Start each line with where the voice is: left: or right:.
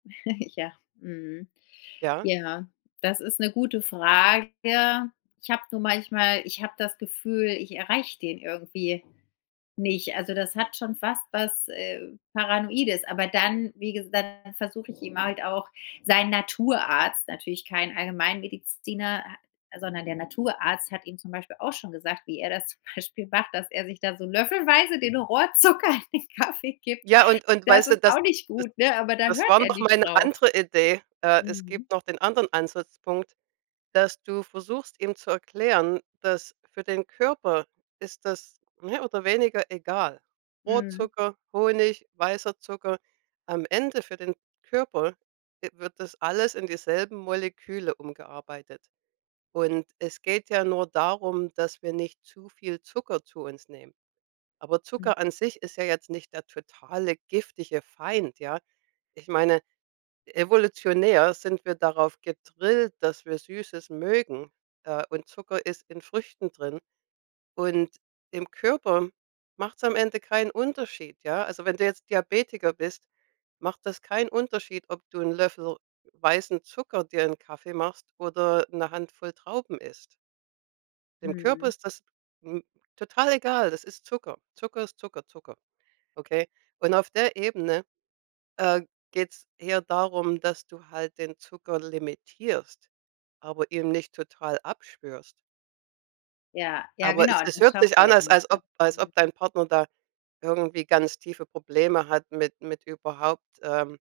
left: Ja, mhm.
right: Ja?
left: Ja, das ist 'ne gute Frage. Ich hab nur manchmal ich hab das Gefühl, ich erreich den irgendwie nicht. Also das hat schon fast was, äh, Paranoides, aber dann, wie gesa dann versuche ich ihm halt auch sein Naturarzt, natürlich kein Allgemeinmediziner, ha sondern der Naturarzt hat ihm zum Beispiel auch schon gesagt, wie er das zum Beispiel macht, dass er sich da so löffelweise den Rohrzucker in den Kaffee gibt.
right: Ja, und und
left: Das
right: weißt du,
left: ist
right: das
left: auch nicht gut, ne? Aber da
right: das
left: hört
right: war
left: er
right: noch
left: nicht
right: meine
left: drauf.
right: andere Idee. Äh, es
left: Mhm.
right: gibt noch den anderen Ansatzpunkt, dass du versuchst, ihm zu erklären, dass für den Körper ist das mehr oder weniger egal,
left: Mhm.
right: Rohrzucker, Honig, weißer Zucker. Am Ende für den Körper e wird das alles in dieselben Moleküle umgearbeitet. Und es geht ja nur darum, dass wir nicht zu viel Zucker zu uns nehmen. Aber
left: Mhm.
right: Zucker an sich ist ja jetzt nicht der totale giftige Feind, ja? Ich meine, evolutionär sind wir darauf gedrillt, dass wir Süßes mögen, äh, und Zucker ist in Früchten drin. Und im Körper macht's am Ende keinen Unterschied, ja? Also, wenn du jetzt Diabetiker bist, macht das keinen Unterschied, ob du 'n Löffel weißen Zucker dir in Kaffee machst oder 'ne Handvoll Trauben isst. Dem Körper
left: Mhm.
right: ist das, hm, total egal, das ist Zucker. Zucker ist Zucker Zucker. Okay? Und auf der Ebene, äh, geht's eher darum, dass du halt den Zucker limitierst, aber ihm nicht total abschwörst.
left: Ja. Ja,
right: Aber es
left: genau,
right: es
left: das
right: hört
left: schafft
right: sich
left: er
right: an,
left: ja
right: als als
left: nicht, ne?
right: ob als ob
left: Mhm.
right: dein Partner da irgendwie ganz tiefe Probleme hat mit mit überhaupt, ähm